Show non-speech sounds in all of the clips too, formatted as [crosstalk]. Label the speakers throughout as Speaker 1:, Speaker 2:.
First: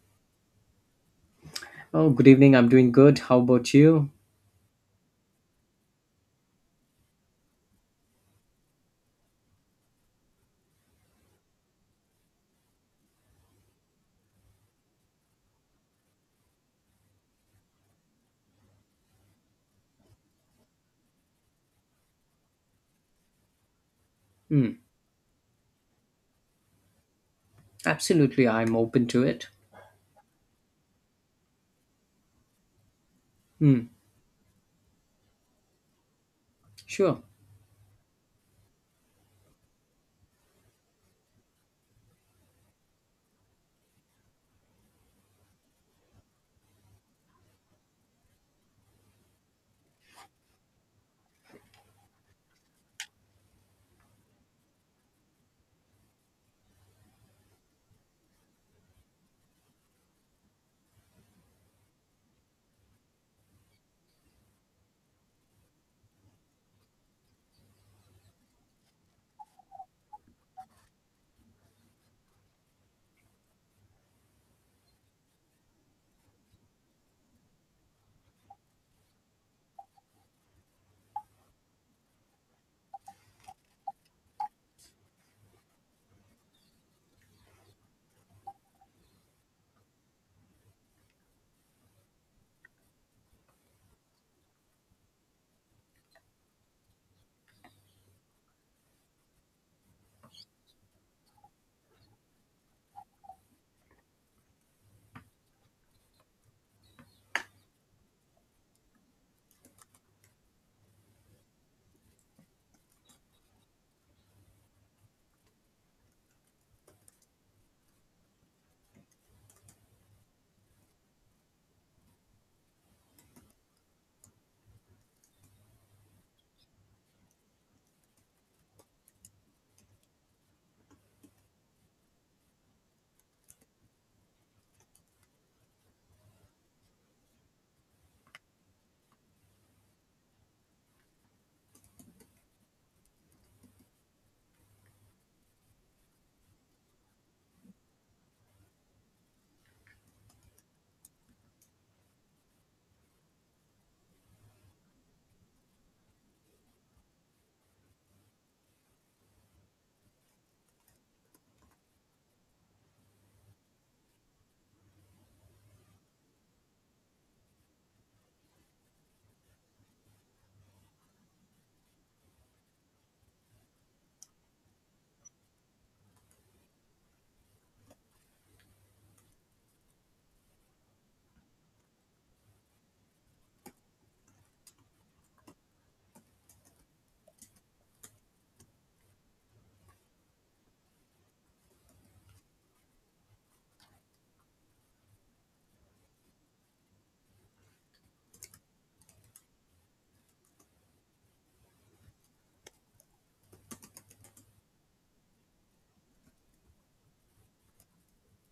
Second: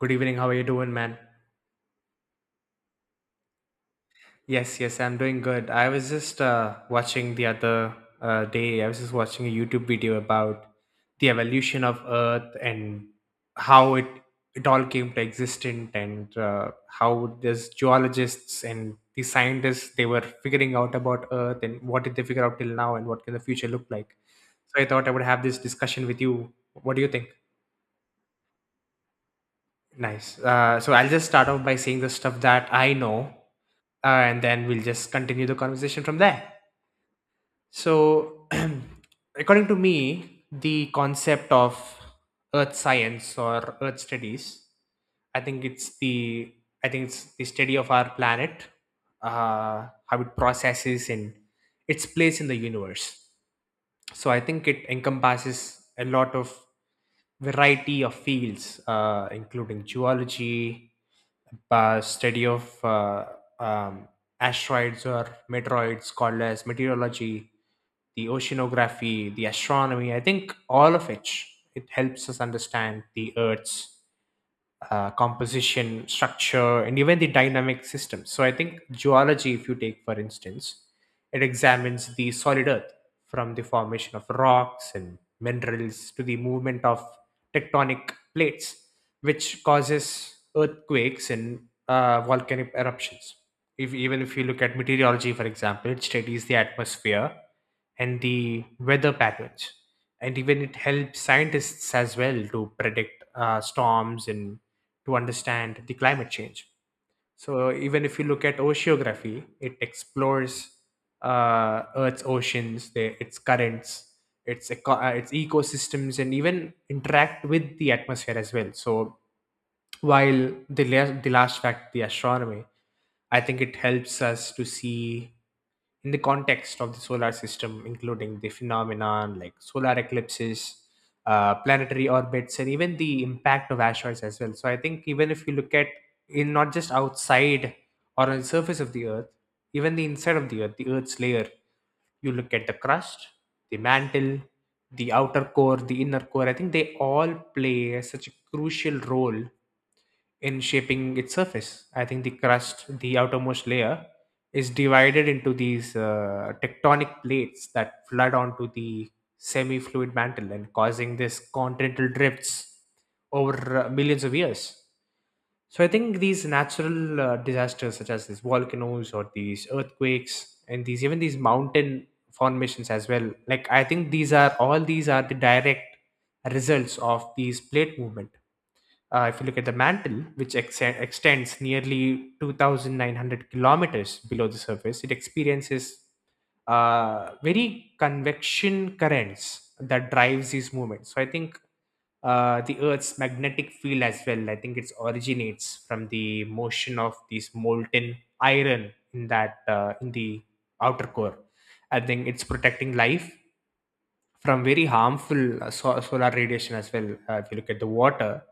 Speaker 1: Good evening. How are you doing, man?
Speaker 2: Oh, good evening. I'm doing good. How about you?
Speaker 1: Yes, yes, I'm doing good. I was just watching the other day, I was just watching a YouTube video about the evolution of Earth and how it all came to existent and how there's geologists and the scientists they were figuring out about Earth and what did they figure out till now and what can the future look like.
Speaker 2: Hmm.
Speaker 1: So I thought I would have this discussion with you. What do you think?
Speaker 2: Absolutely, I'm open to it.
Speaker 1: Nice. So I'll just start off by saying the stuff that I know,
Speaker 2: Hmm.
Speaker 1: and then we'll just continue the conversation from there.
Speaker 2: Sure.
Speaker 1: So, [clears throat] according to me, the concept of earth science or earth studies, I think it's the I think it's the study of our planet, how it processes and its place in the universe. So I think it encompasses a lot of variety of fields, including geology, study of um, asteroids or meteoroids called as meteorology, the oceanography, the astronomy. I think all of it, it helps us understand the earth's composition, structure, and even the dynamic system. So I think geology, if you take for instance, it examines the solid earth from the formation of rocks and minerals to the movement of tectonic plates, which causes earthquakes and volcanic eruptions. If, Even if you look at meteorology, for example, it studies the atmosphere and the weather patterns. And even it helps scientists as well to predict storms and to understand the climate change. So even if you look at oceanography, it explores Earth's oceans, their, its currents, its ecosystems, and even interact with the atmosphere as well. So while the last fact, the astronomy, I think it helps us to see in the context of the solar system, including the phenomenon like solar eclipses, planetary orbits, and even the impact of asteroids as well. So I think even if you look at, in not just outside or on the surface of the Earth, even the inside of the Earth, the Earth's layer, you look at the crust, the mantle, the outer core, the inner core. I think they all play such a crucial role in shaping its surface. I think the crust, the outermost layer, is divided into these tectonic plates that flood onto the semi fluid mantle and causing this continental drifts over millions of years. So I think these natural disasters, such as these volcanoes or these earthquakes, and these even these mountain formations as well, like I think these are the direct results of these plate movement. If you look at the mantle, which extends nearly 2,900 kilometers below the surface, it experiences very convection currents that drives these movements. So I think the earth's magnetic field as well, I think it originates from the motion of these molten iron in that in the outer core. I think it's protecting life from very harmful solar radiation as well. If you look at the water,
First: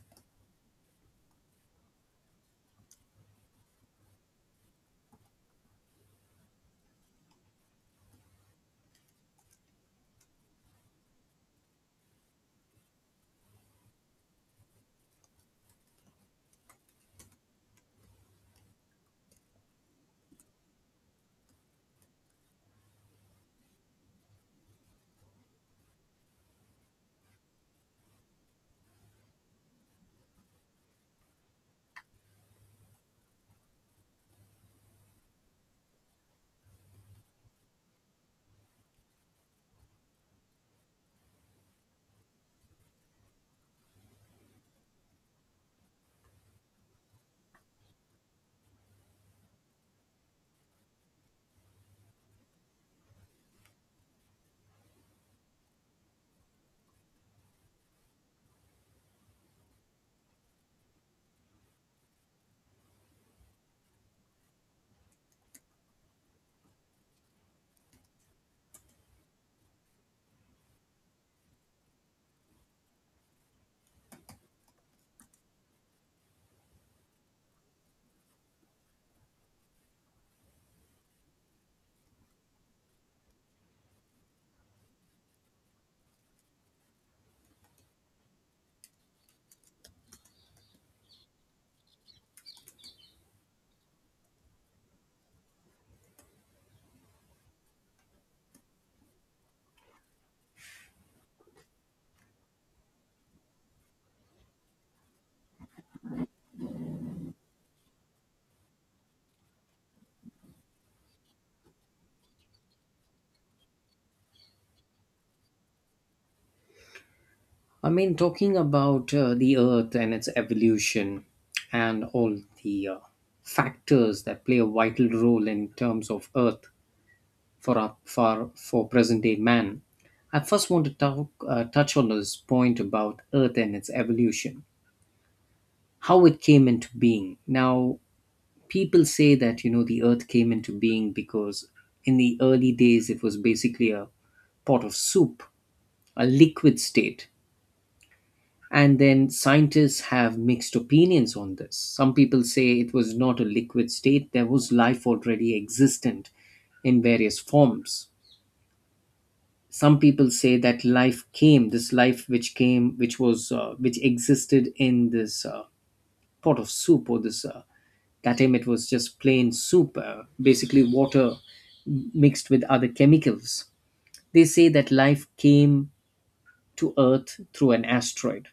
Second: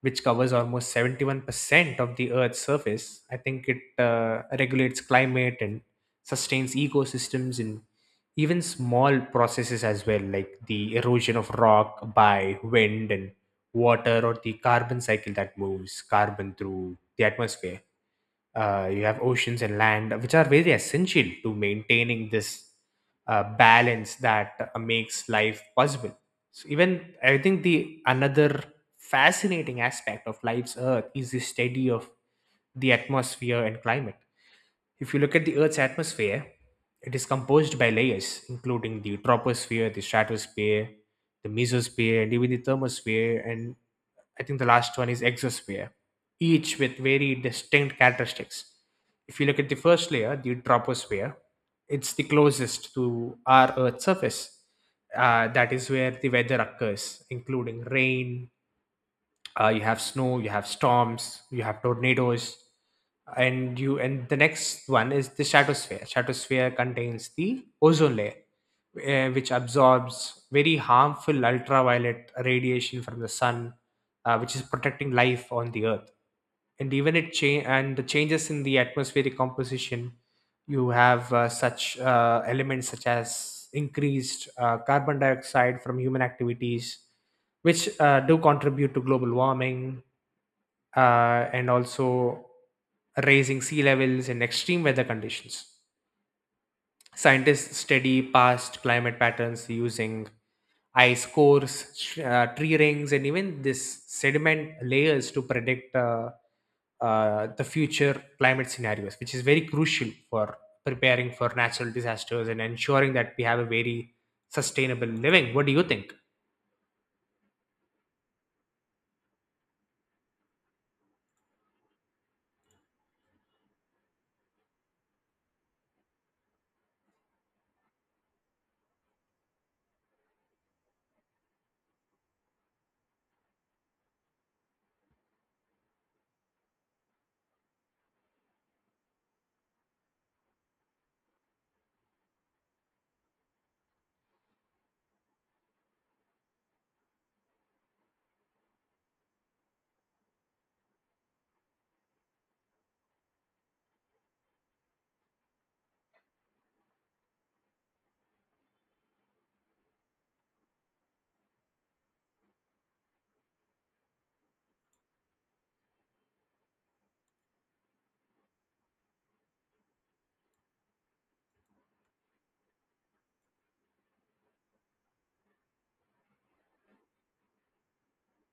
Speaker 1: which covers almost 71% of the Earth's surface, I think it regulates climate and sustains ecosystems and even small processes as well, like the erosion of rock by wind and water, or the carbon cycle that moves carbon through the atmosphere. You have oceans and land which are very essential to maintaining this balance that makes life possible. So even I think the another fascinating aspect of life's earth is the study of the atmosphere and climate. If you look at the Earth's atmosphere, it is composed by layers, including the troposphere, the stratosphere, the mesosphere, and even the thermosphere. And I think the last one is exosphere, each with very distinct characteristics. If you look at the first layer, the troposphere, it's the closest to our Earth's surface. That is where the weather occurs, including rain, you have snow, you have storms, you have tornadoes, and the next one is the stratosphere. Stratosphere contains the ozone layer, which absorbs very harmful ultraviolet radiation from the sun, which is protecting life on the earth. And the changes in the atmospheric composition, you have such elements such as increased carbon dioxide from human activities, which do contribute to global warming, and also raising sea levels and extreme weather conditions. Scientists study past climate patterns using ice cores, tree rings, and even this sediment layers to predict the future climate scenarios, which is very crucial for preparing for natural disasters and ensuring that we have a very sustainable living. What do you think?
Speaker 2: I mean, talking about the Earth and its evolution and all the factors that play a vital role in terms of Earth for our, for present day man. I first want to talk touch on this point about Earth and its evolution, how it came into being. Now, people say that the earth came into being because in the early days it was basically a pot of soup, a liquid state. And then scientists have mixed opinions on this. Some people say it was not a liquid state, there was life already existent in various forms. Some people say that life came this life which came which was which existed in this pot of soup, or this that time it was just plain soup, basically water mixed with other chemicals. They say that life came to Earth through an asteroid.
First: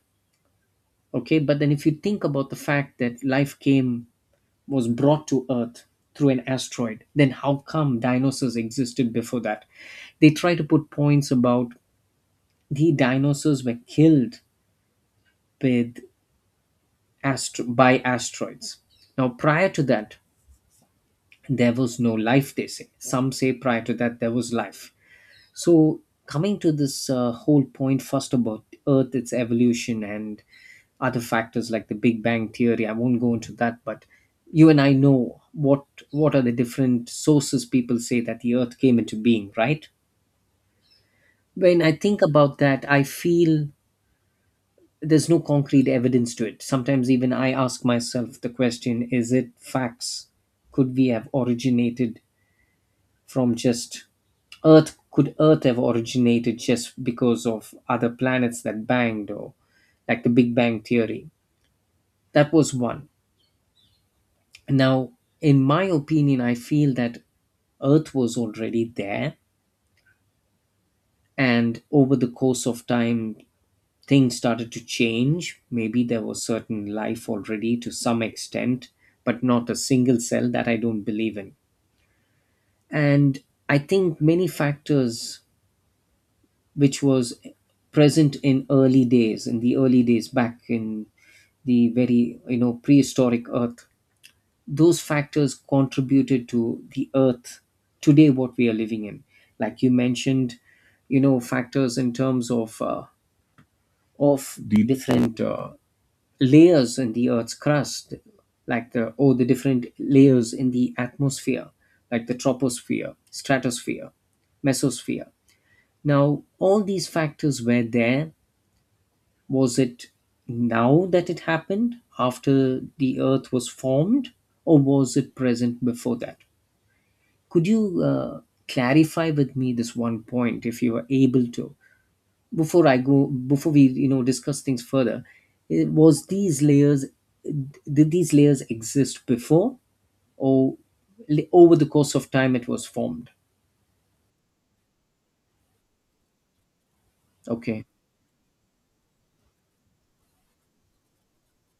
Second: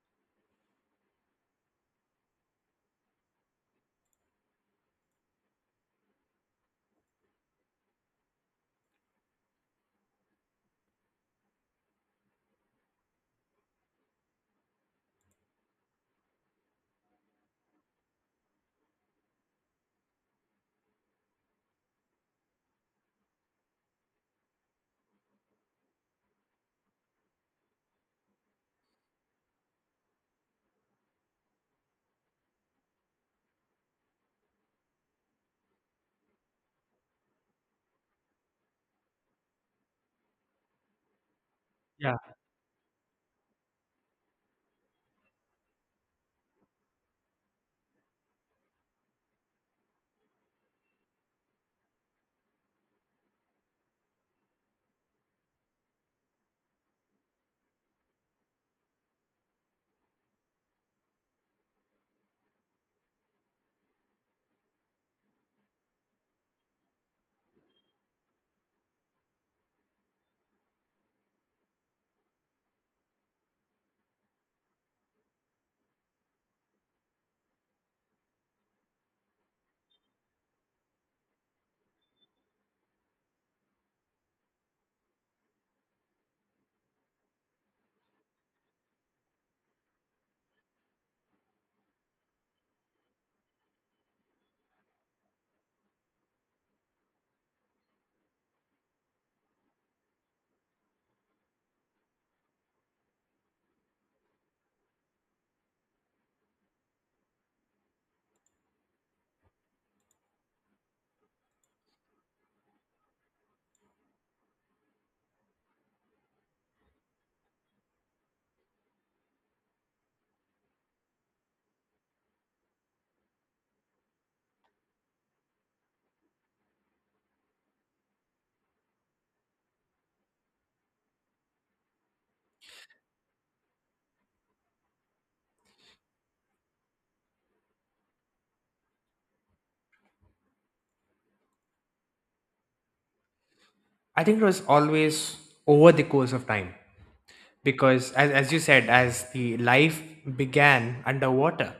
Speaker 2: Okay, but then if you think about the fact that life came, was brought to Earth through an asteroid, then how come dinosaurs existed before that? They try to put points about the dinosaurs were killed with by asteroids. Now, prior to that, there was no life, they say. Some say prior to that there was life. So, coming to this whole point first about Earth, its evolution, and other factors like the Big Bang theory, I won't go into that, but you and I know what are the different sources people say that the Earth came into being, right? When I
Speaker 1: Yeah,
Speaker 2: think about that, I feel there's no concrete evidence to it. Sometimes even I ask myself the question: is it facts? Could we have originated from just Earth? Could Earth have originated just because of other planets that banged, or like the Big Bang theory? That was one. Now, in my opinion, I feel that Earth was already there, and over the course of time, things started to change. Maybe there was certain life already to some extent, but not a single cell, that I don't believe in. And I think many factors which was present in the early days back in the very prehistoric earth, those factors contributed to the earth today, what we are living in. Like you mentioned, factors in terms of of the different layers in the earth's crust, like the or the different layers in the atmosphere like the troposphere, stratosphere, mesosphere. Now all these factors were there. Was it now that it happened, after the earth was formed, or was it present before that? Could you clarify with me this one point if you are able to? Before I go, before we discuss things further, was these layers did these layers exist before, or over the course of time it was formed?
Speaker 1: I think it was always over the course of time
Speaker 2: Okay.
Speaker 1: because, as you said, as the life began underwater,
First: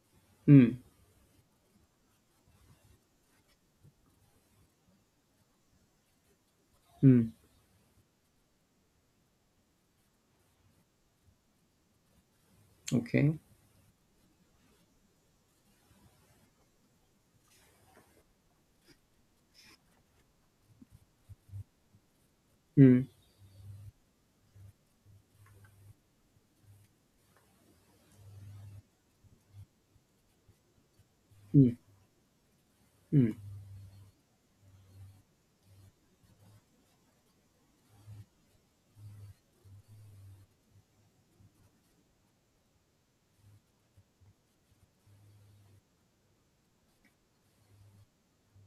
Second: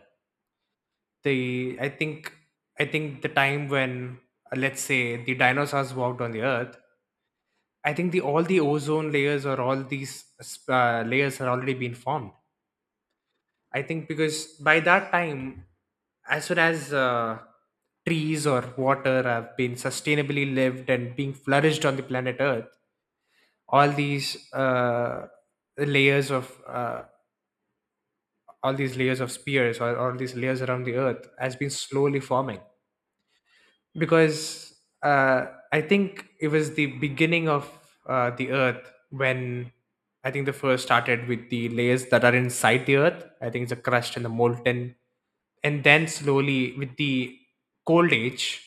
Speaker 2: Mm,
Speaker 1: the I think the time when, let's say, the dinosaurs walked on the earth,
Speaker 2: mm,
Speaker 1: I think the all the ozone layers or all these layers had already been formed.
Speaker 2: okay.
Speaker 1: I think because by that time, as soon as trees or water have been sustainably lived and being flourished on the planet Earth,
Speaker 2: Mm,
Speaker 1: all these layers of all these layers of spheres or all these layers around the Earth has been
Speaker 2: mm,
Speaker 1: slowly forming.
Speaker 2: mm,
Speaker 1: Because uh, I think it was the beginning of the Earth when, I think the first started with the layers that are inside the Earth. I think it's the crust and the molten, and then slowly with the cold age,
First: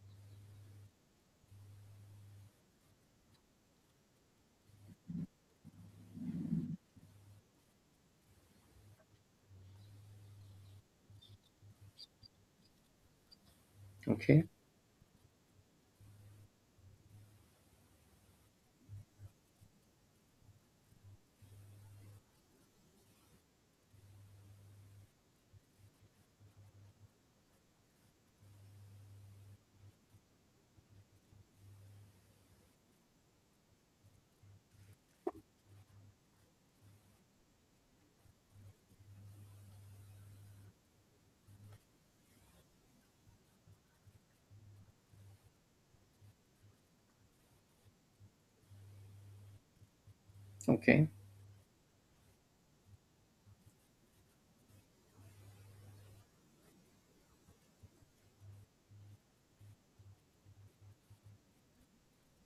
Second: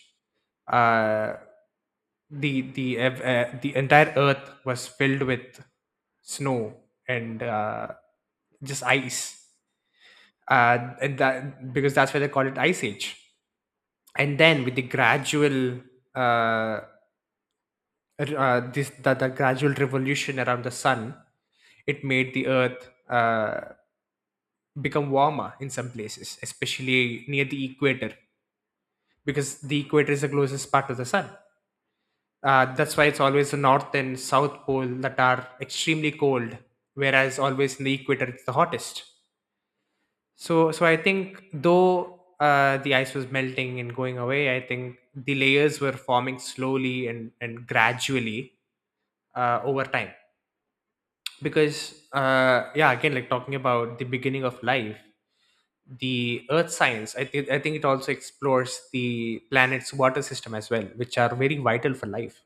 Speaker 1: uh, the the entire Earth was filled with snow and just ice, and that because that's why they call it Ice Age. And
Speaker 2: okay.
Speaker 1: then with the gradual uh, the gradual revolution around the sun, it made the earth become warmer in some places, especially near the equator, because the equator is the closest part of the sun. That's why it's always the north and south pole that are extremely cold, whereas always in the equator it's the hottest. So I think though the ice was melting and going away, I think the layers were forming slowly and gradually over time.
Speaker 2: Okay.
Speaker 1: Because yeah, again, like talking about the beginning of life, the Earth science, I think it also explores the planet's water system as well, which are very vital for life.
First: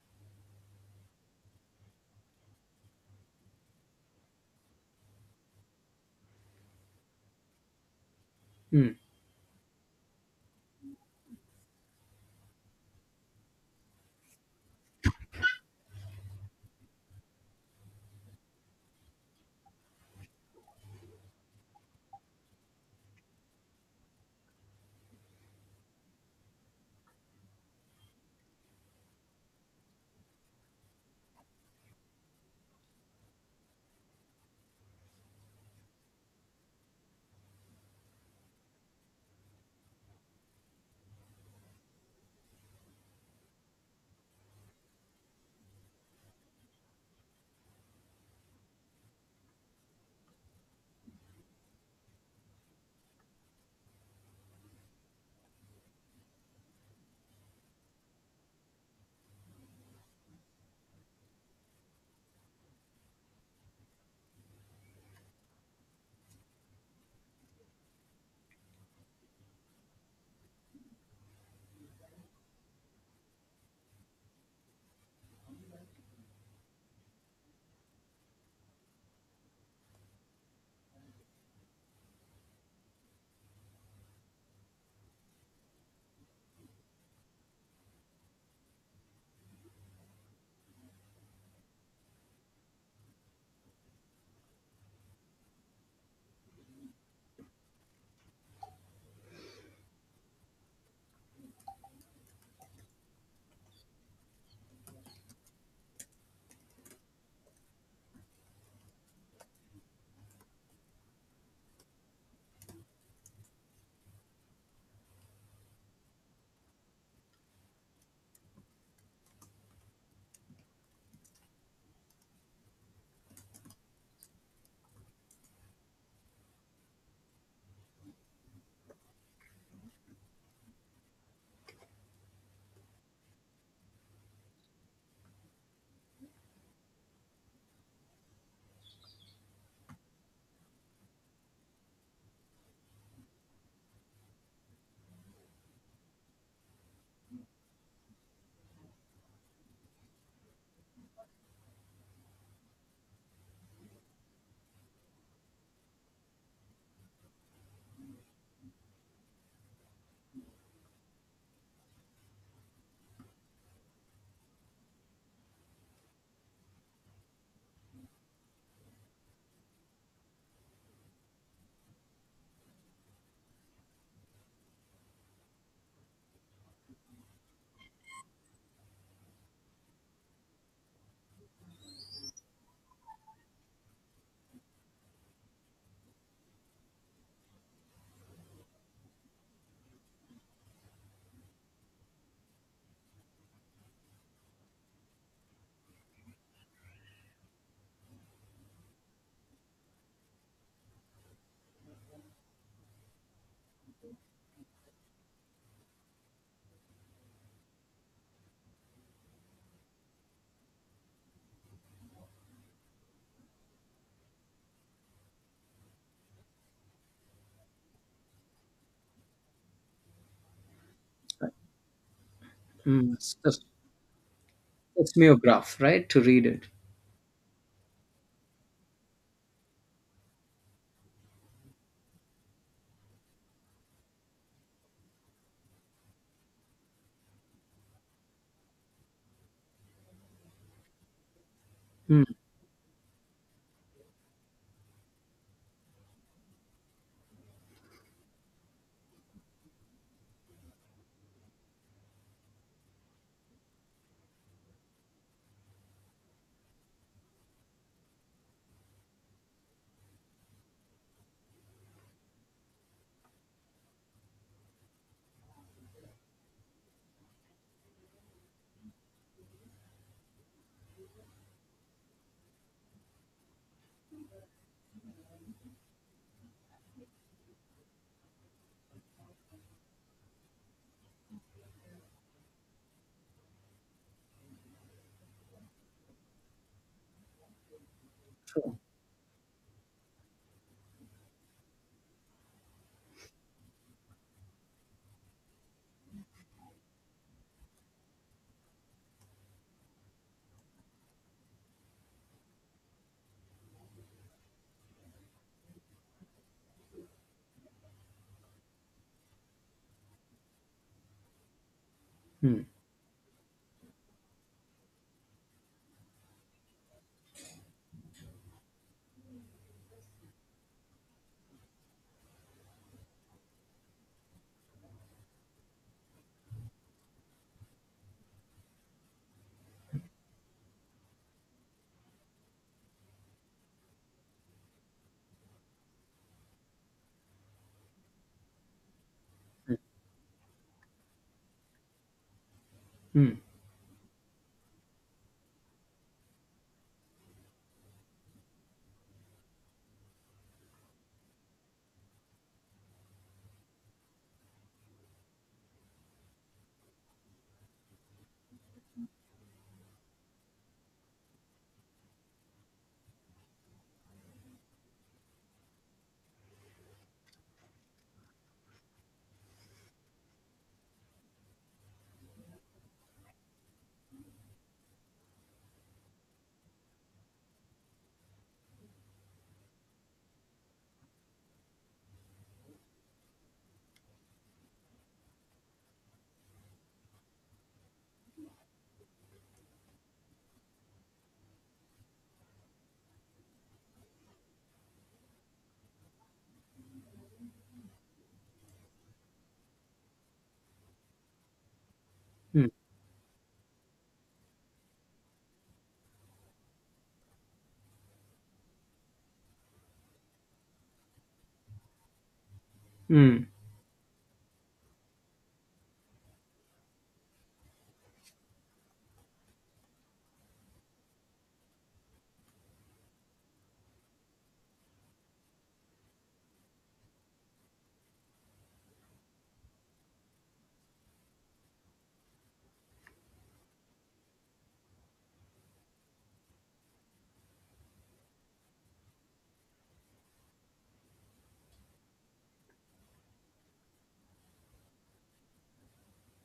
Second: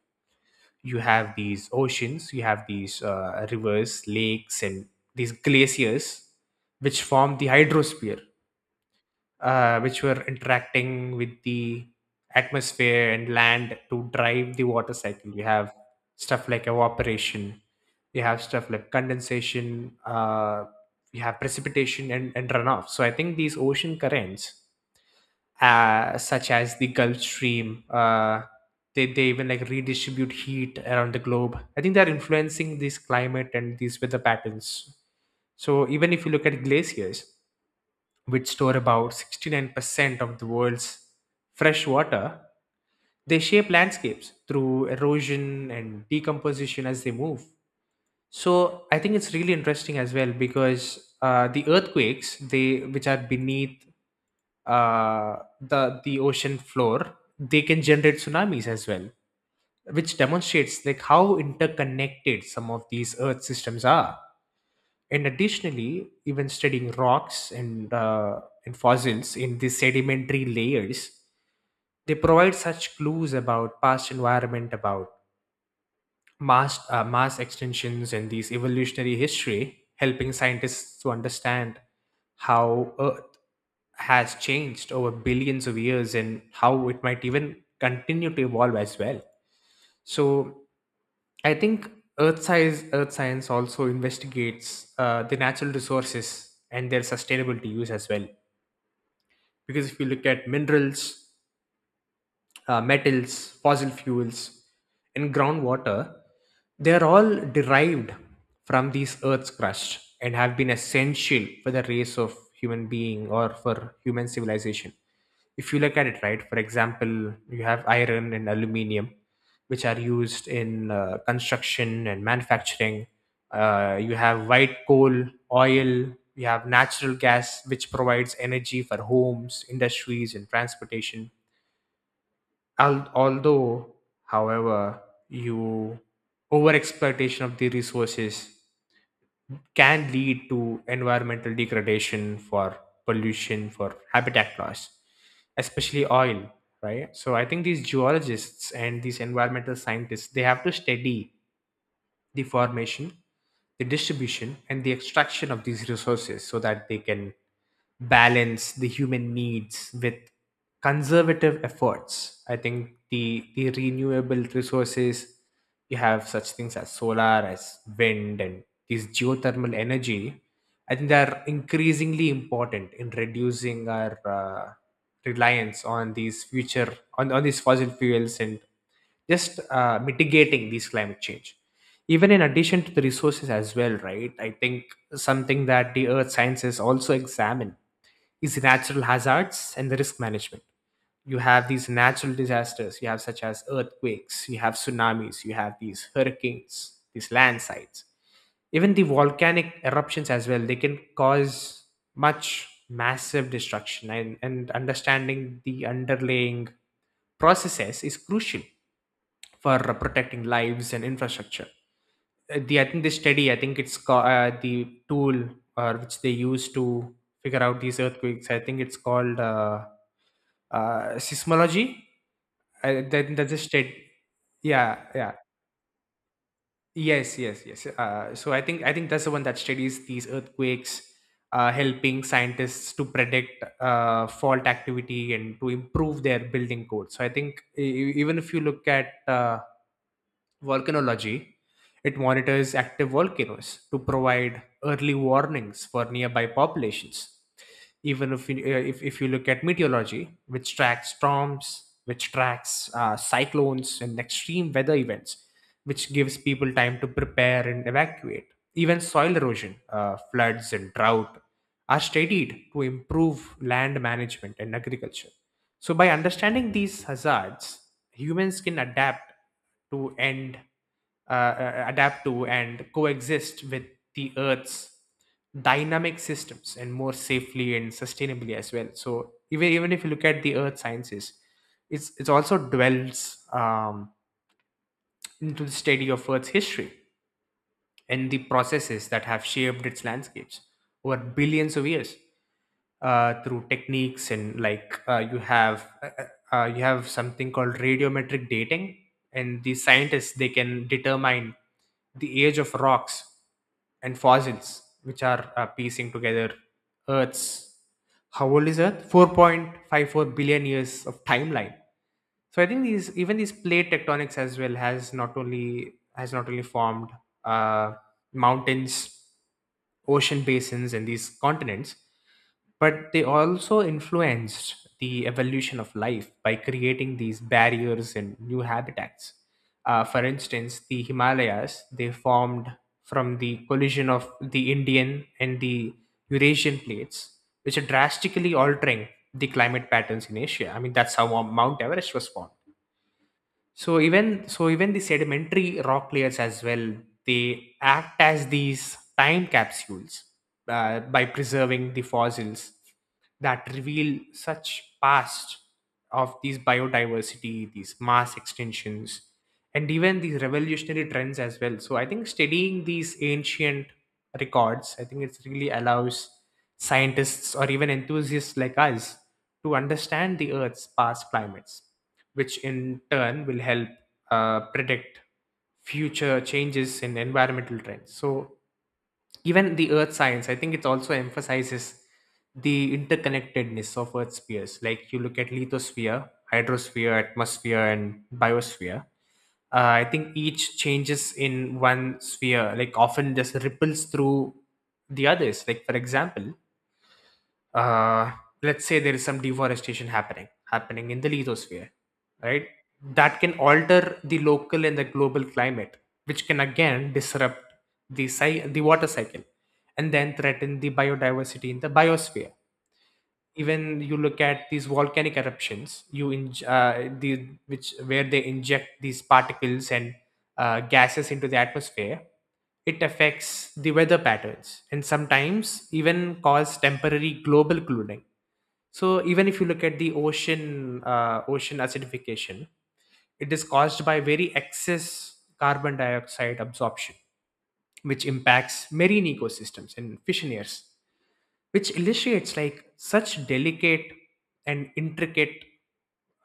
Speaker 1: You have these oceans, you have these rivers, lakes, and these glaciers, which form the hydrosphere,
Speaker 2: Mm,
Speaker 1: which were interacting with the atmosphere and land to drive the water cycle. We have stuff like evaporation, we have stuff like condensation, we have precipitation and, runoff. So I think these ocean currents, such as the Gulf Stream, they even like redistribute heat around the globe. I think they're influencing this climate and these weather patterns. So even if you look at glaciers, which store about 69% of the world's fresh water, they shape landscapes through erosion and decomposition as they move. So I think it's really interesting as well because the earthquakes, they which are beneath the ocean floor, they can generate tsunamis as well, which demonstrates like how interconnected some of these earth systems are. And additionally, even studying rocks and fossils in the sedimentary layers, they provide such clues about past environment, about mass extinctions and these evolutionary history, helping scientists to understand how Earth has changed over billions of years and how it might even continue to evolve as well. So I think earth science also investigates the natural resources and their sustainability use as well. Because if you look at minerals, metals, fossil fuels, and groundwater, they are all derived from these earth's crust and have been essential for the race of human being or for human civilization. If you look at it, right, for example, you have iron and aluminium, which are used in construction and manufacturing. You have white coal, oil, you have natural gas, which provides energy for homes, industries, and transportation. Al- although however you over exploitation of the resources can lead to environmental degradation, for pollution, for habitat loss, especially oil, right? So I think these geologists and these environmental scientists, they have to study the formation, the distribution, and the extraction of these resources so that they can balance the human needs with conservative efforts. I think the renewable resources, you have such things as solar, as wind, and these geothermal energy, I think they are increasingly important in reducing our reliance on on these fossil fuels and just mitigating these climate change. Even in addition to the resources as well, right? I think something that the earth sciences also examine is natural hazards and the risk management. You have these natural disasters, you have such as earthquakes, you have tsunamis, you have these hurricanes, these landslides, even the volcanic eruptions as well. They can cause much massive destruction, and understanding the underlying processes is crucial for protecting lives and infrastructure. The I think this study, I think it's called the tool, or which they use to figure out these earthquakes, I think it's called
Speaker 2: right.
Speaker 1: seismology. I,
Speaker 2: Mm.
Speaker 1: that, that's a state. Yeah, yeah.
Speaker 2: Seismograph, right? To read it.
Speaker 1: Yes, yes, yes. So I think that's the one that studies these earthquakes, helping scientists to predict fault activity and to improve their building code. So I think even if you look at volcanology. It
Speaker 2: Mm,
Speaker 1: monitors active volcanoes to provide early warnings for nearby populations. Even if you, if you look at meteorology, which tracks storms, which tracks cyclones and extreme weather events, which gives people time to prepare and evacuate. Even soil erosion, floods, and drought are studied to improve land management and agriculture. So, by understanding these hazards, humans can adapt to, and adapt to and coexist with the Earth's dynamic systems and more safely and sustainably as well. So, even if you look at the Earth sciences, it's also dwells into the study of Earth's history and the
Speaker 2: true.
Speaker 1: processes that have shaped its landscapes over billions of years, through techniques and like you have something called radiometric dating, and the scientists they can determine the age of rocks and fossils, which are piecing together Earth's, how old is Earth, 4.54 billion years of timeline. So I think these, even these plate tectonics as well, has not only formed uh, mountains, ocean basins, and these continents, but they also influenced the evolution of life by creating these barriers and new habitats. For instance, the Himalayas, they formed from the collision of the Indian and the Eurasian plates, which are drastically altering the climate patterns in Asia. I mean, that's how Mount Everest was formed.
Speaker 2: Hmm.
Speaker 1: So even the sedimentary rock layers as well, they act as these time capsules, by preserving the fossils that reveal such past of these biodiversity, these mass extinctions, and even these revolutionary trends as well. So I think studying these ancient records, I think it really allows scientists or even enthusiasts like us to understand the Earth's past climates, which in turn will help predict future changes in environmental trends. So, even the earth science, I think it also emphasizes the interconnectedness of earth spheres. Like you look at lithosphere, hydrosphere, atmosphere, and biosphere. I think each changes in one sphere, like often just ripples through the others. Like, for example, uh, let's say there is some deforestation happening happening in the lithosphere, right?
Speaker 2: Hmm.
Speaker 1: That can alter the local and the global climate, which can again disrupt the water cycle and then threaten the biodiversity in the biosphere.
Speaker 2: Hmm.
Speaker 1: Even you look at these volcanic eruptions, you in the which where they inject these particles and gases into the atmosphere, it affects the weather patterns and sometimes even cause temporary global cooling. So even if you look at the ocean, ocean acidification, it is caused by very excess carbon dioxide absorption, which impacts marine ecosystems and fishing, which illustrates like such delicate and intricate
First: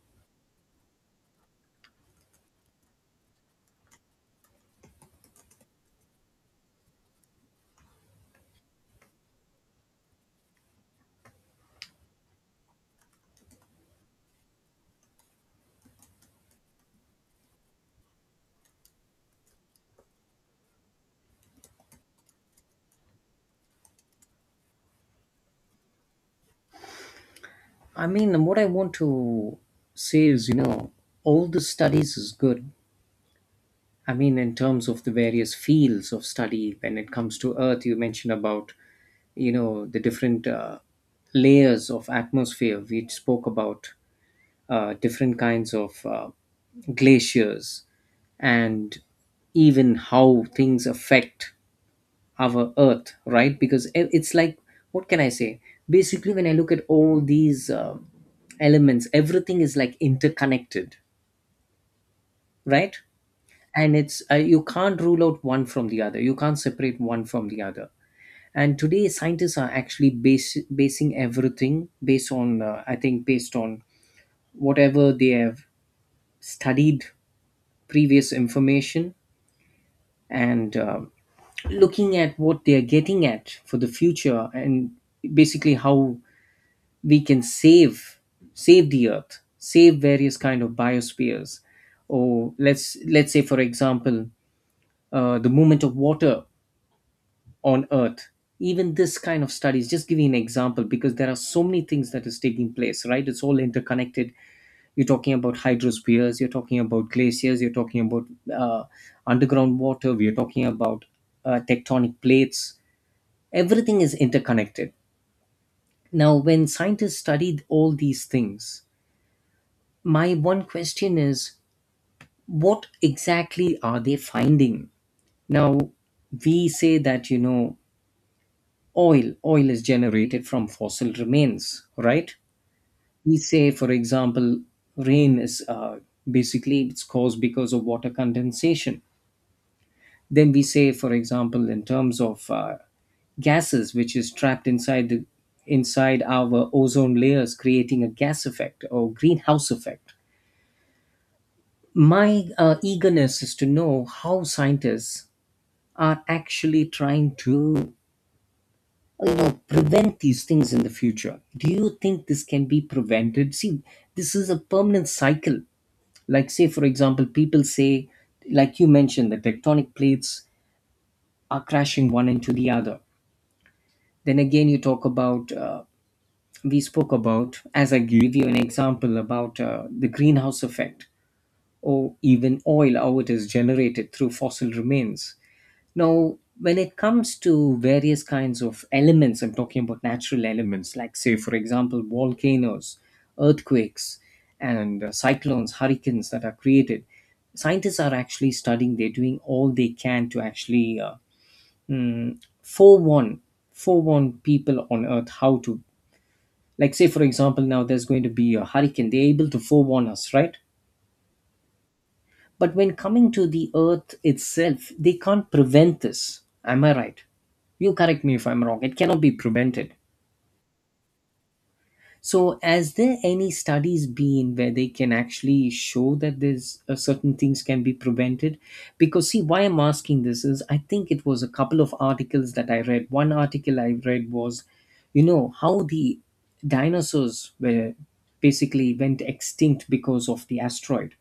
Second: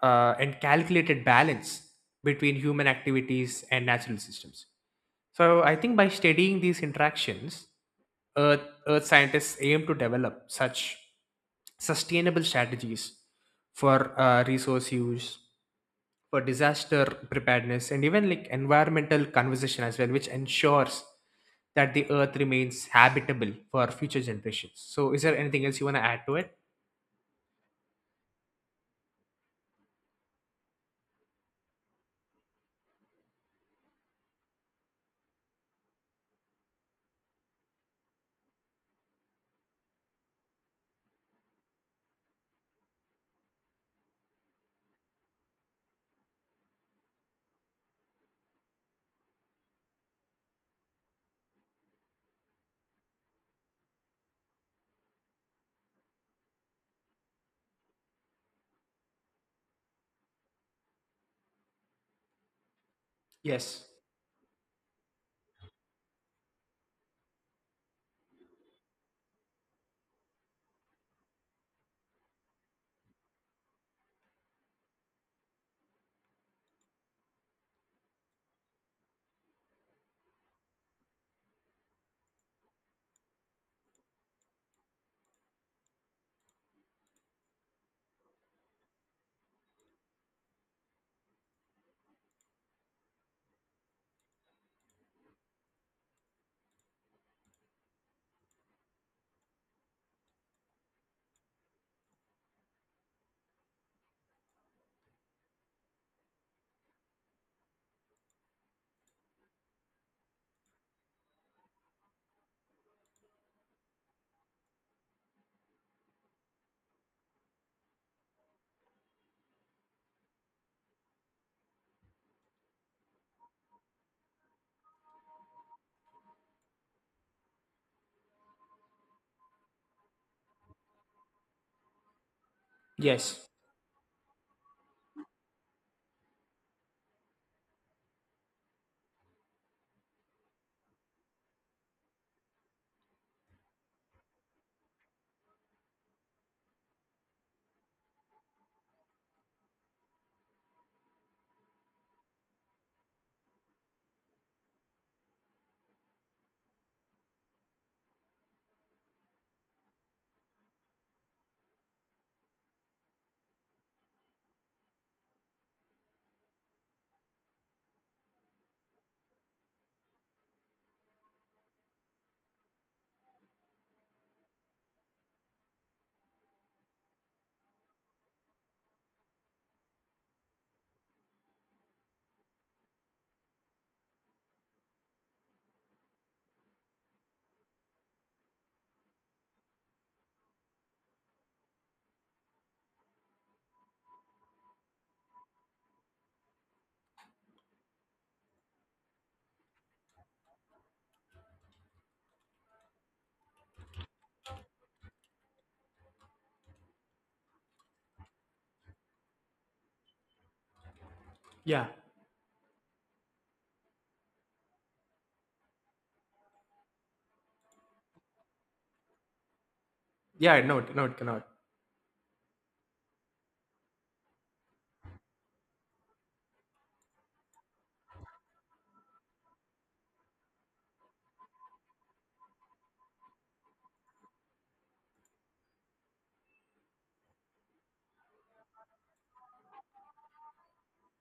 Speaker 1: and calculated balance between human activities and natural systems. So I think by studying these interactions, Earth, Earth scientists aim to develop such sustainable strategies for resource use, for disaster preparedness, and even like environmental conservation as well, which ensures that the earth remains habitable for future generations. So is there anything else you want to add to it?
Speaker 2: I mean, what I want to say is, all the studies is good. I mean, in terms of the various fields of study, when it comes to Earth, you mentioned about, the different layers of atmosphere. We spoke about different kinds of glaciers, and even how things affect our earth, right? Because it's like, what can I say? Basically, when I look at all these elements, everything is like interconnected, right?
Speaker 1: Yes.
Speaker 2: And it's, you can't rule out one from the other, you can't separate one from the other. And today scientists are actually basing everything based on, I think, based on whatever they have studied, previous information. And looking at what they are getting at for the future, and basically how we can save the earth, save various kind of biospheres. Or let's say, for example, the movement of water on earth. Even this kind of studies, just giving an example, because there are so many things that is taking place, right? It's all interconnected. You're talking about hydrospheres, you're talking about glaciers, you're talking about uh, underground water, we're talking about tectonic plates. Everything is interconnected. Now when scientists studied all these things, my one question is, what exactly are they finding? Now, we say that, oil is generated from fossil remains, right? We
Speaker 1: Yes.
Speaker 2: say, for example, rain is, basically it's caused because of water condensation. Then we say, for example, in terms of gases which is trapped inside the inside our ozone layers, creating a gas effect or greenhouse effect. My eagerness is to know how scientists are actually trying to, prevent these things in the future. Do you think this can be prevented? See, this is a permanent cycle. Like, say for example, people say, like you mentioned, the tectonic plates are crashing one into the other. Then again you talk about, we spoke about, as I gave you an example about, the greenhouse effect, or even oil, how it is generated through fossil remains. Now, when it comes to various kinds of elements, I'm talking about natural elements, like, say, for example, volcanoes, earthquakes, and cyclones, hurricanes, that are created. Scientists are actually studying, they're doing all they can to actually, mm, forewarn, forewarn people on Earth how to, like, say, for example, now there's going to be a hurricane. They're able to forewarn us, right?
Speaker 1: Yeah.
Speaker 2: But when coming to the earth itself, they can't prevent this. Am I right? You correct me if I'm wrong. It cannot be prevented.
Speaker 1: Yeah, no, no, it cannot.
Speaker 2: So, has there any studies been where they can actually show that there's certain things can be prevented? Because see, why I'm asking this is, I think it was a couple of articles that I read. One article I read was, how the dinosaurs were basically went extinct because of the asteroid.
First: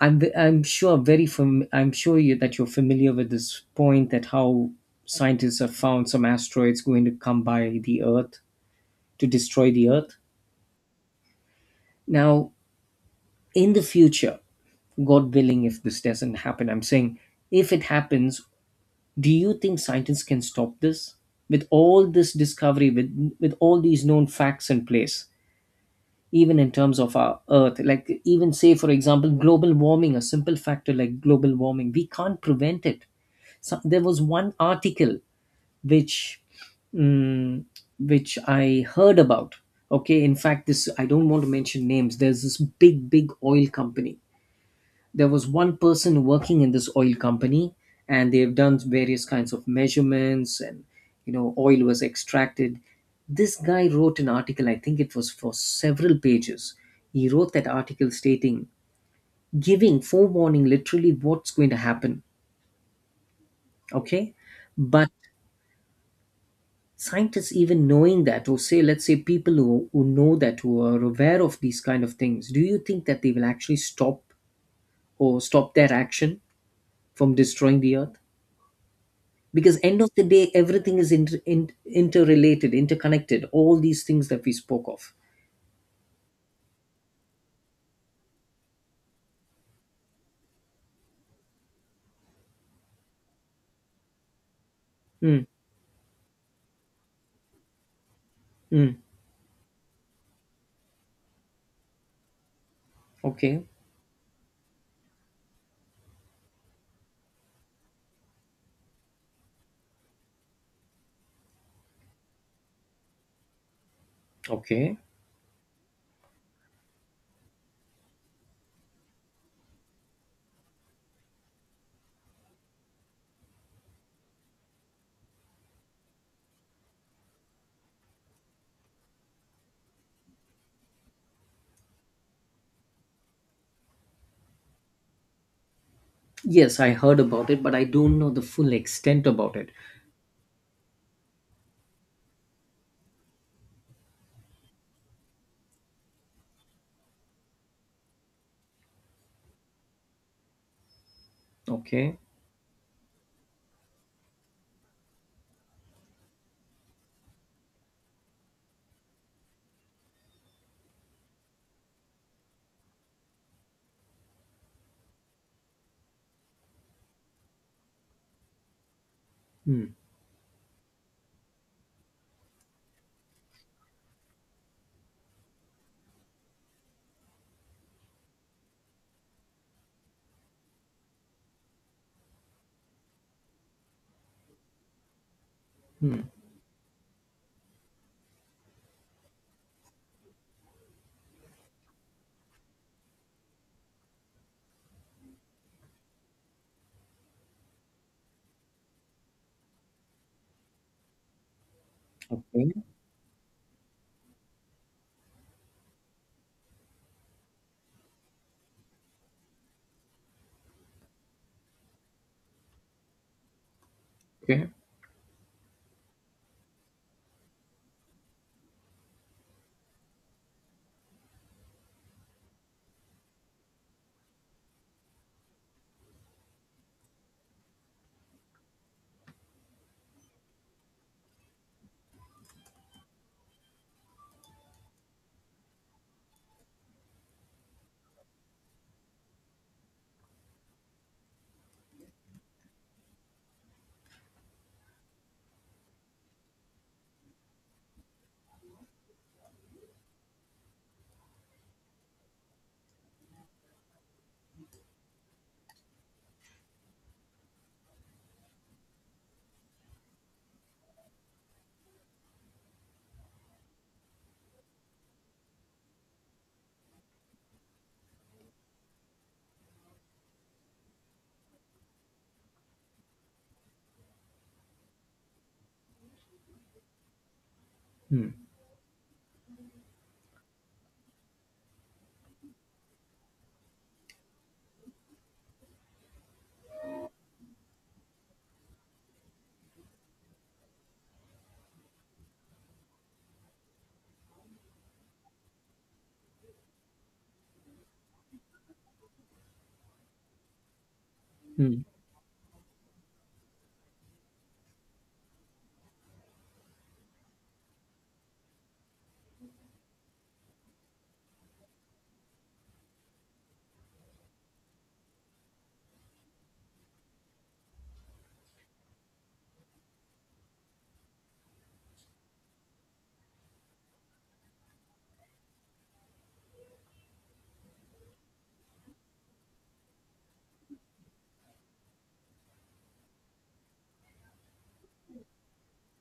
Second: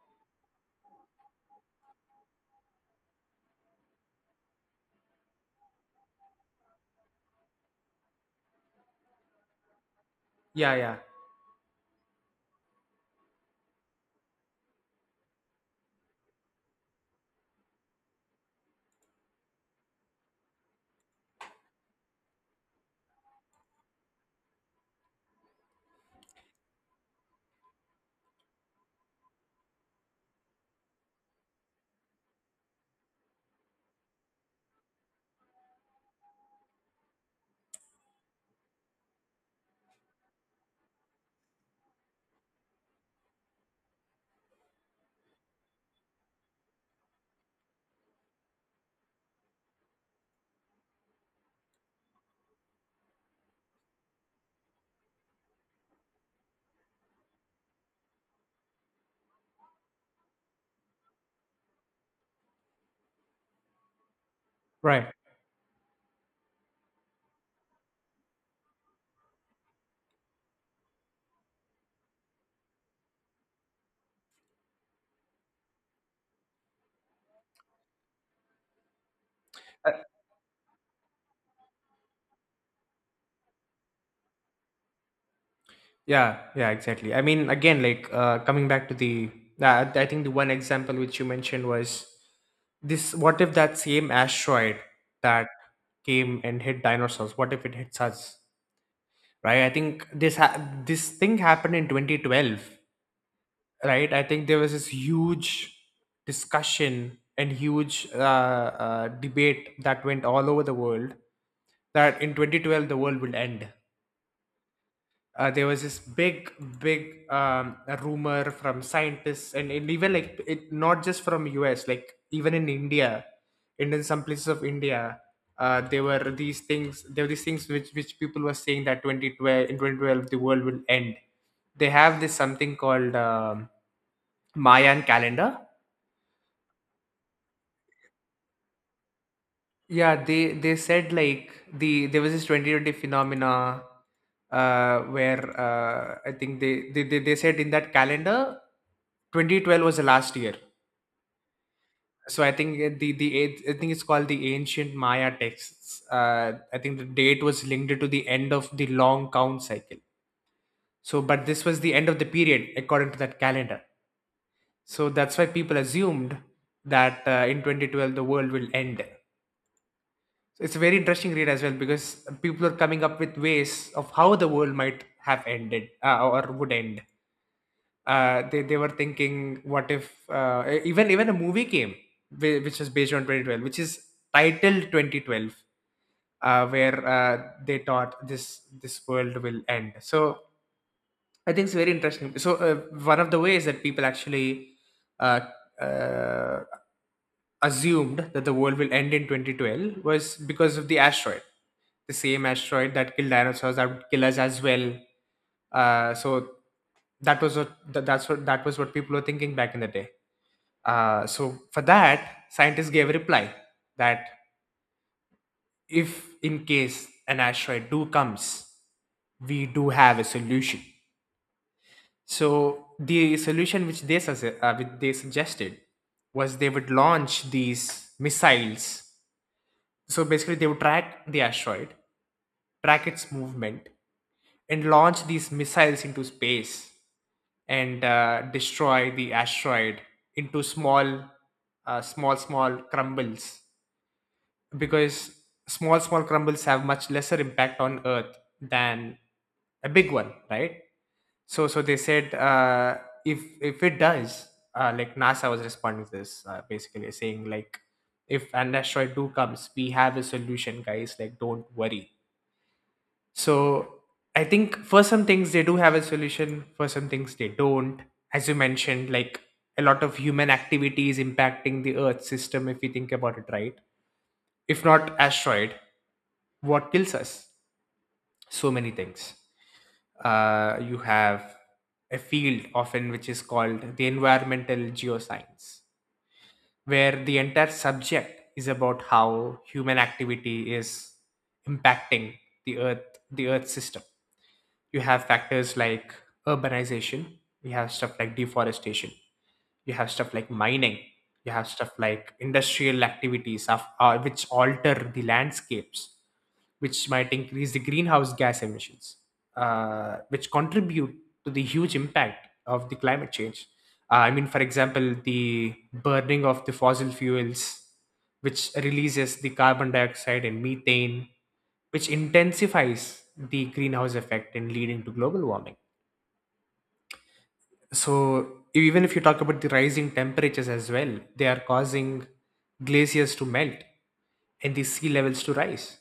Speaker 2: I'm sure you, that you're familiar with this point, that how scientists have found some asteroids going to come by the Earth to destroy the Earth.
Speaker 1: Yeah. Yeah.
Speaker 2: Now, in the future, God willing, if this doesn't happen, I'm saying if it happens, do you think scientists can stop this? With all this discovery, with all these known facts in place, even in terms of our earth, like, even say for example global warming, a simple factor like global warming, we can't prevent it. So there was one article which mm, which I heard about. Okay, in fact, this I don't want to mention names. There's this big big oil company. There was one person working in this oil company, and they've done various kinds of measurements and, oil was extracted. This guy wrote an article, I think it was for several pages. He wrote that article stating, giving forewarning, literally what's going to happen. Okay, but
Speaker 1: Right.
Speaker 2: scientists, even knowing that, or say let's say people who know that, who are aware of these kind of things, do you think that they will actually stop their action from destroying the earth? Because
Speaker 1: Uh,
Speaker 2: end of the day, everything is interrelated, interconnected, all these things that we spoke of.
Speaker 1: yeah exactly. I mean, again, like coming back to the I think the one example which you mentioned was this, what if that same asteroid
Speaker 2: Mm.
Speaker 1: that came and hit dinosaurs, what if it hits us,
Speaker 2: Mm.
Speaker 1: right? I think this thing happened in 2012,
Speaker 2: Okay.
Speaker 1: right? I think there was this huge discussion and huge debate that went all over the world, that in 2012 the world will end.
Speaker 2: Okay.
Speaker 1: Uh, there was this big big rumor from scientists, and even like it not just from us, like even in India, and in some places of India, there were these things, there were these things which people were saying that 2012 the world will end. They have this something called Mayan calendar.
Speaker 2: Yes, I heard about it, but I don't know the full extent about it.
Speaker 1: Yeah, they said like the there was this 2020 phenomena, where I think they said in that calendar 2012 was the last year.
Speaker 2: Okay.
Speaker 1: So I think the I think it's called the ancient Maya texts. Uh, I think the date was linked to the end of the long count cycle. So but this was the end of the period according to that calendar. So that's why people assumed that in 2012 the world will end.
Speaker 2: Mm.
Speaker 1: So it's a very interesting read as well, because people are coming up with ways of how the world might have ended, or would end. They were thinking, what if even a movie came which was based on 2012, which is titled 2012, where they thought this this world will end. So I think it's very interesting. So one of the ways that people actually uh, uh, assumed that the world will end in 2012 was because of the asteroid, the same
Speaker 2: Okay.
Speaker 1: asteroid that killed dinosaurs that would kill us as well. So that was what that's what that was what people were thinking back in the day. So for that, scientists gave a reply that,
Speaker 2: Okay.
Speaker 1: if in case an asteroid do comes, we do have a solution. So the solution which they, which they suggested, was they would launch these missiles. So basically, they would track the asteroid, track its movement, and launch these missiles into space and destroy the asteroid into small crumbles, because small, small crumbles have much lesser impact on Earth than a big one, right? So, so they said if it does, like NASA was responding to this, basically saying like, if an asteroid do comes, we have a solution, guys. Like, don't worry. So, I think for some things they do have a solution. For some things they don't. As you mentioned, like a lot of human activity is impacting the Earth system. If we think about it, right? If not asteroid, what kills us?
Speaker 2: Mm.
Speaker 1: So many things. Uh, you have a field often which is called the environmental geoscience, where the entire subject is about how human activity is impacting the earth, the earth system. You have factors like urbanization, you have stuff like deforestation, you have stuff like mining, you have
Speaker 2: Mm.
Speaker 1: stuff like industrial activities of, which alter the landscapes, which might increase the greenhouse gas emissions, which contribute to the huge impact of the climate change. I mean, for example, the burning of the fossil fuels, which releases the carbon dioxide and methane, which intensifies the greenhouse effect and leading to global warming. So even if you talk about the rising temperatures as well, they are causing glaciers to melt and the sea levels to rise,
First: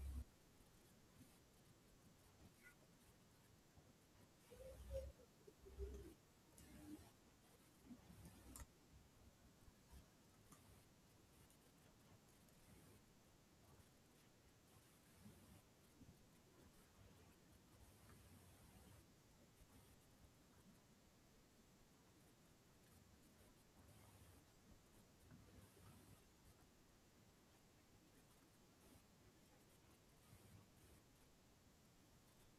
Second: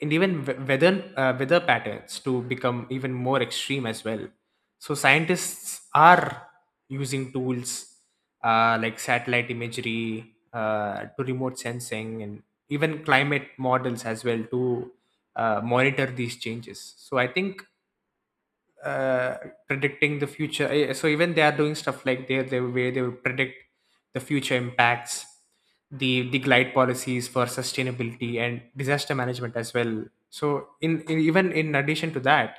Speaker 1: and even we- weather weather patterns to become even more extreme as well. So scientists are using tools like satellite imagery, to remote sensing, and even climate models as well to monitor these changes. So I think uh, predicting the future. So even they are doing stuff like they where they will predict the future impacts, the glide policies for sustainability and disaster management as well. So in even in addition to that,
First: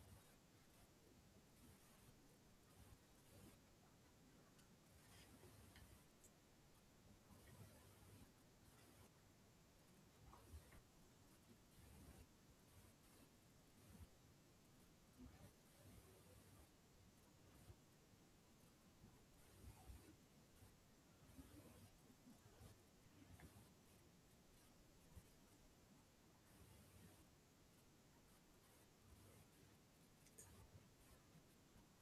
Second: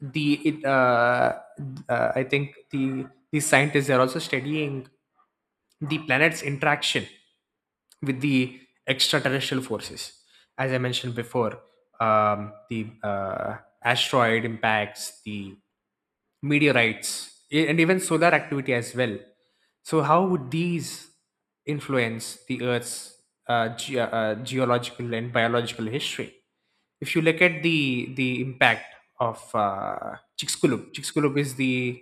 Speaker 1: the it, uh, I think these scientists are also studying the planet's interaction with the extraterrestrial forces, as I mentioned before. The asteroid impacts, the meteorites, and even solar activity as well. So, how would these influence the Earth's geological and biological history? If you look at the impact of Chicxulub. Chicxulub is the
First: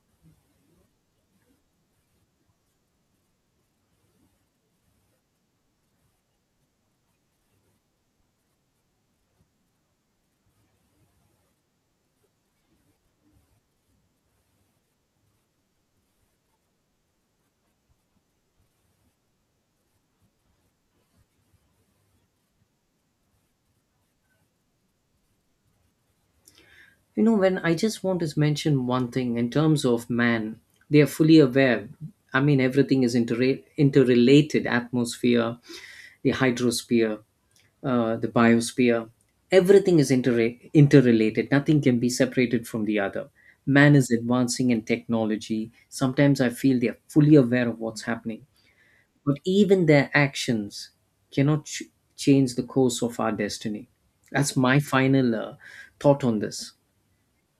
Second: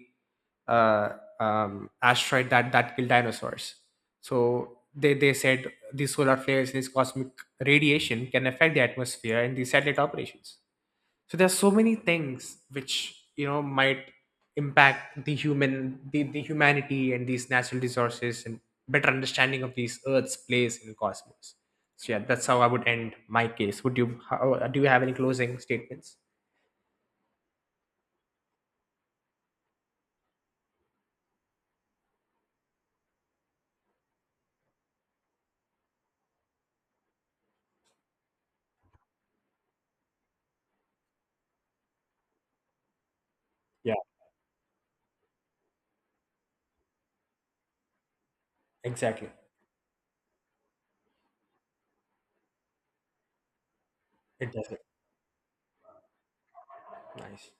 Speaker 1: uh, asteroid that that killed dinosaurs. So they said these solar flares, this cosmic radiation can affect the atmosphere and the satellite operations. So there's so many things which, you know, might impact the human, the humanity and these natural resources, and better understanding of these earth's place in the cosmos. So yeah, that's how I would end my case. Do you have any closing statements?
Speaker 2: When I just want to mention one thing, in terms of man, they are fully aware. I mean, everything is interrelated: atmosphere, the hydrosphere, the biosphere. Everything is interrelated, nothing can be separated from the other.
Speaker 1: Yeah,
Speaker 2: Man is advancing in technology. Sometimes I feel they are fully aware of what's happening,
Speaker 1: exactly.
Speaker 2: but even their actions cannot change the course of our destiny.
Speaker 1: It
Speaker 2: That's
Speaker 1: does
Speaker 2: my
Speaker 1: it.
Speaker 2: final thought on this.
Speaker 1: Nice.